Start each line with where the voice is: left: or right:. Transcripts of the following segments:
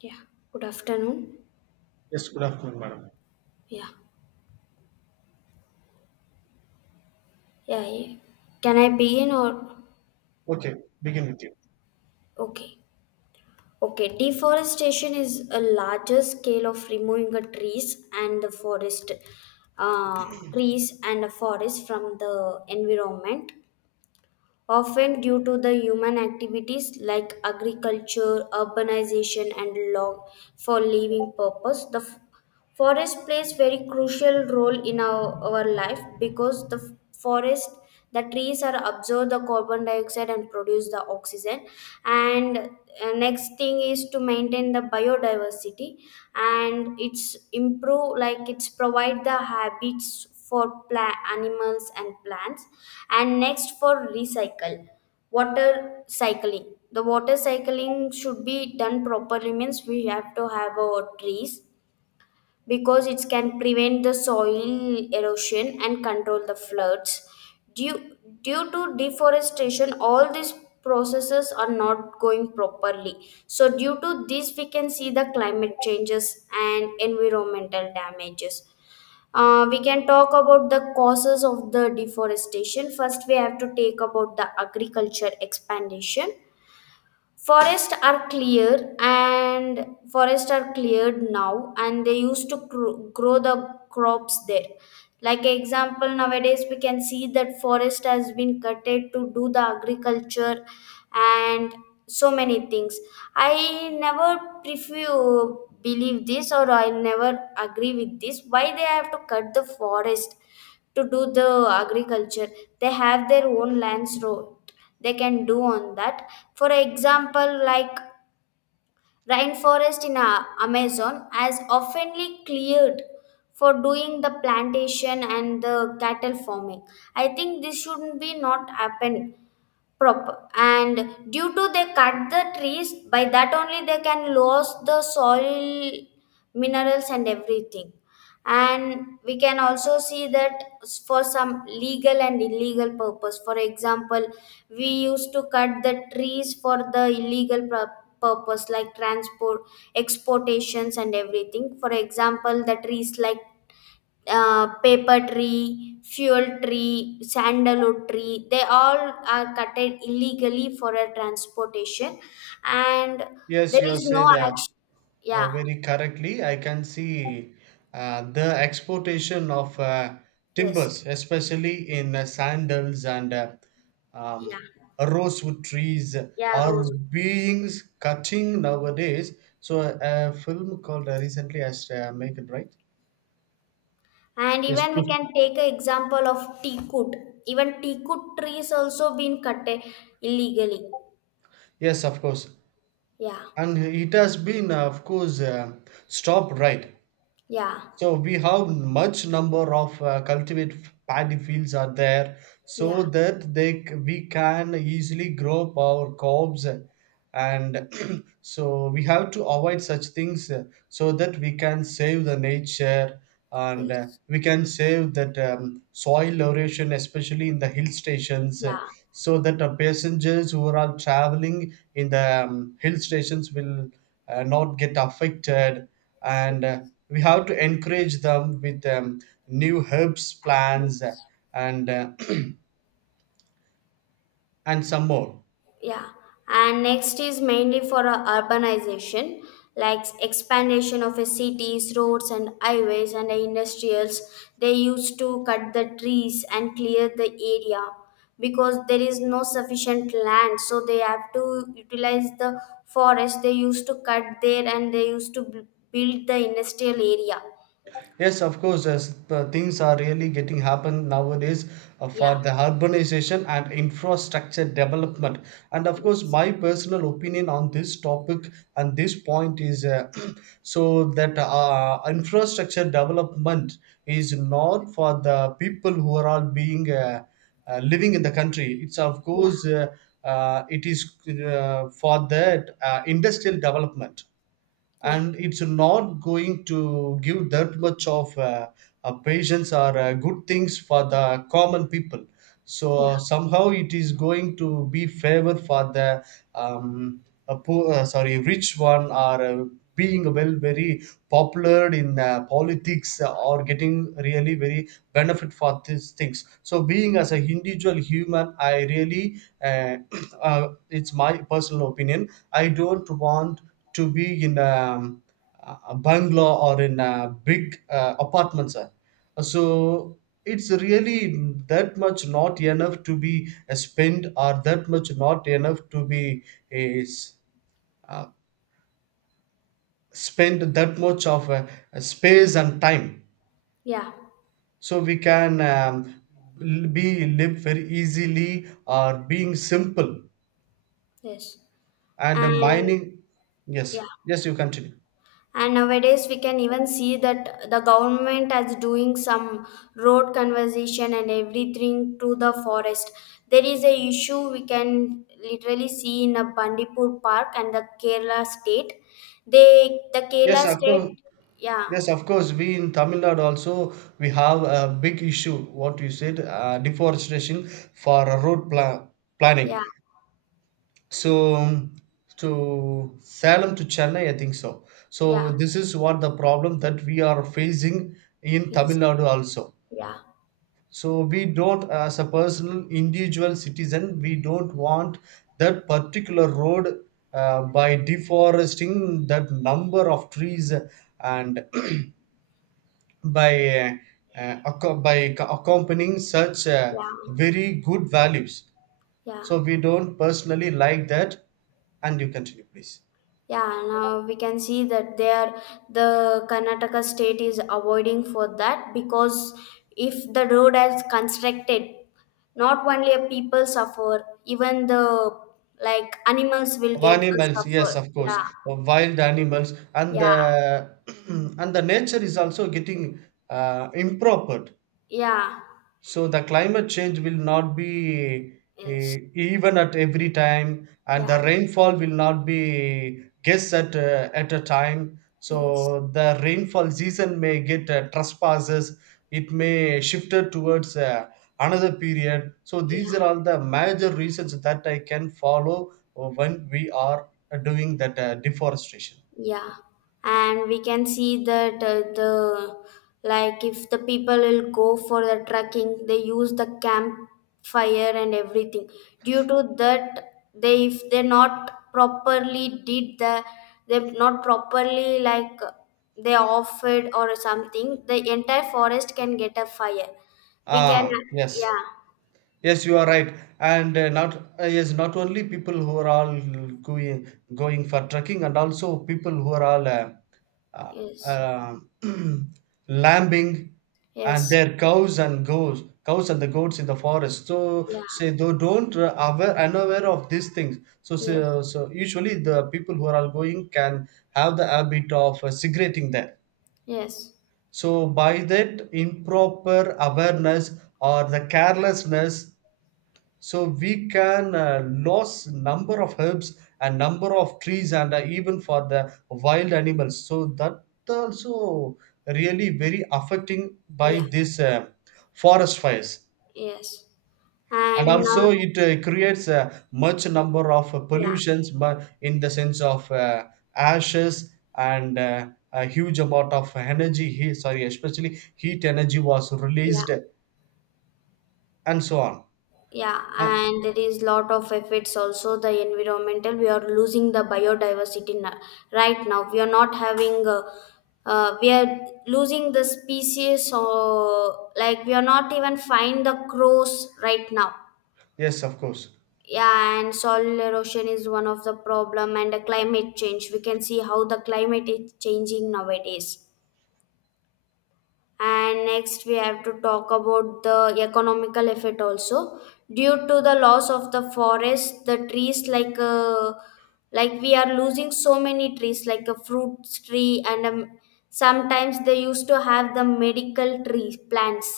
left: Yeah, good afternoon.
right: Yes, good afternoon, madam.
left: Yeah, yeah, yeah. Can I begin or?
right: Okay, begin with you.
left: Okay, okay. Deforestation is a larger scale of removing the trees and the forest, uh, trees and the forest from the environment often due to the human activities like agriculture, urbanization, and long for living purpose. Forest plays very crucial role in our life because the f- forest the trees are absorb the carbon dioxide and produce the oxygen, and next thing is to maintain the biodiversity, and it's improve like it's provide the habits for animals and plants, and next for recycle water cycling. The water cycling should be done properly means we have to have our trees because it can prevent the soil erosion and control the floods. Due due to deforestation, all these processes are not going properly, so due to this we can see the climate changes and environmental damages. We can talk about the causes of the deforestation. First, we have to take about the agriculture expansion. forests are clear and Forests are cleared now and they used to grow the crops there. Like example, nowadays we can see that forest has been cutted to do the agriculture and so many things. I never prefer believe this, or I never agree with this. Why they have to cut the forest to do the agriculture? They have their own lands road, they can do on that. For example, like rainforest in Amazon has oftenly cleared for doing the plantation and the cattle farming. I think this shouldn't be not happen. Proper, and due to they cut the trees, by that only they can lose the soil minerals and everything. And we can also see that for some legal and illegal purpose. For example, we used to cut the trees for the purpose like transport, exportations, and everything. For example, the trees like paper tree, fuel tree, sandalwood tree. They all are cutted illegally for a transportation, and
right: Yes,
left: there
right: you have
left: is no
right: said
left: action. Yeah.
right: very correctly. I can see the exportation of
left: Yes.
right: timbers, especially in sandals and um,
left: Yeah.
right: rosewood trees,
left: Yeah.
right: are
left: Rose.
right: being cutting nowadays. So, a film called recently, I make it right.
left: And
right: Yes,
left: even we
right: please.
left: can take an example of teakwood. Even teakwood trees also been cut illegally.
right: Yes, of course.
left: Yeah.
right: And it has been, of course, stopped right.
left: Yeah.
right: So we have much number of cultivate paddy fields are there, so
left: Yeah.
right: that we can easily grow up our crops. And so we have to avoid such things, so that we can save the nature, and
left: Yes.
right: we can save that soil erosion, especially in the hill stations,
left: Yeah.
right: so that passengers who are all traveling in the hill stations will not get affected,
left: Yes.
right: and we have to encourage them with new herbs plants,
left: Yes.
right: and and some more.
left: Yeah, and next is mainly for urbanization, like expansion of a cities, roads, and highways, and the industrials. They used to cut the trees and clear the area because there is no sufficient land, so they have to utilize the forest. They used to cut there, and they used to build the industrial area.
right: Yes, of course, as the things are really getting happen nowadays,
left: Yeah,
right: for the urbanization and infrastructure development. And of course,
left: yes,
right: my personal opinion on this topic and this point is, so that infrastructure development is not for the people who are all being living in the country. It's of
left: yeah,
right: course, it is, for that industrial development,
left: yeah,
right: and it's not going to give that much of patience or good things for the common people. So
left: yeah,
right: somehow it is going to be favor for the um, a poor, sorry, rich one, or being well very popular in politics, or getting really very benefit for these things. So being as an individual human, I really, uh, it's my personal opinion, I don't want to be in a bungalow or in a big apartments. So it's really that much not enough to be spent, or that much not enough to be is, uh, spend that much of space and time.
left: yeah,
right: So we can, be live very easily, or being simple.
left: yes,
right: And
left: and
right: mining. Yes,
left: yeah.
right: yes, you continue.
left: And nowadays we can even see that the government is doing some road conservation and everything to the forest. There is a issue we can literally see in a Bandipur park and the Kerala state. The
right: Yes,
left: Kerala
right: of course.
left: state. Yeah.
right: Yes, of course, we in Tamil Nadu also, we have a big issue what you said, deforestation for a road planning.
left: Yeah.
right: So, to Salem to Chennai, I think so. So
left: Yeah.
right: this is what the problem that we are facing in Tamil
left: Yes.
right: Nadu also.
left: Yeah.
right: So we don't, as a personal individual citizen, we don't want that particular road, by deforesting that number of trees, and by accompanying such
left: Yeah.
right: very good values.
left: Yeah.
right: So we don't personally like that. And you continue, please.
left: Yeah, now we can see that the Karnataka state is avoiding for that because if the road is constructed, not only a people suffer, even the like animals will
right: Of
left: get a
right: animals, yes,
left: suffer.
right: of course,
left: Yeah,
right: of wild animals, and
left: yeah,
right: the and the nature is also getting improper,
left: yeah,
right: so the climate change will not be,
left: yes,
right: even at every time, and
left: yeah,
right: the rainfall will not be guessed at a time,
left: yes,
right: so the rainfall season may get trespasses, it may shifted towards another period, so these
left: yeah.
right: are all the major reasons that I can follow, when we are doing that deforestation.
left: Yeah, and we can see that the like if the people will go for the trekking, they use the campfire and everything. Due to that, they if they not properly did the they not properly like they off it or something, the entire forest can get a fire. We can.
right: Yes.
left: Yeah.
right: Yes, you are right. And not yes, not only people who are all going going for trekking, and also people who are all uh,
left: Yes.
right: uh, lambing, and
left: Yes.
right: their cows and goats, cows and the goats in the forest. So
left: Yeah.
right: say they don't, aware unaware of these things. So, so
left: Yes.
right: so usually the people who are all going can have the habit of cigaretting there.
left: Yes.
right: So by that improper awareness or the carelessness, so we can lose number of herbs and number of trees, and even for the wild animals, so that also really very affecting by
left: Yeah.
right: this forest fires.
left: Yes.
right: And
left: and.
right: also it creates a much number of
left: Yeah,
right: pollutions, but in the sense of ashes and a huge amount of energy, sorry, especially heat energy was
left: yeah,
right: released, and so on.
left: yeah,
right: And
left: and there is lot of effects also the environmental. We are losing the right now. We are not having, we are losing the species, or like we are not even find the crows right now.
right: yes, of course.
left: Yeah, and soil erosion is one of the problem, and the climate change. We can see how the climate is changing nowadays. And next we have to talk about the economical effect also. Due to the loss of the forest, the trees like we are losing so many trees like a fruit tree, and sometimes they used to have the medical tree plants.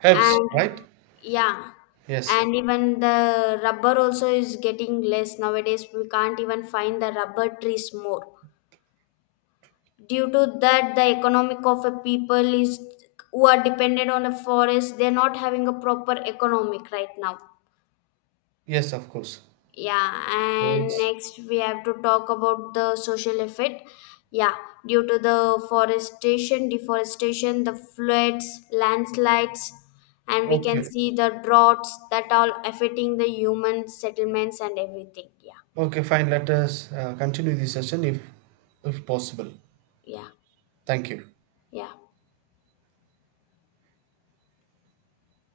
right: Herbs,
left: And
right: right.
left: yeah,
right: Yes.
left: and even the rubber also is getting less nowadays. We can't even find the rubber trees more. Due to that, the economic of a people is, who are dependent on a forest, they're not having a proper economic right now.
right: Yes, of course.
left: Yeah,
right: So
left: and
right: it's
left: next we have to talk about the social effect. Yeah, due to the forestation deforestation, the floods, landslides, and we can
right: okay.
left: see the droughts, that all affecting the human settlements and everything. Yeah,
right: Okay, fine. Let us continue the session, if possible.
left: yeah,
right: Thank you.
left: yeah.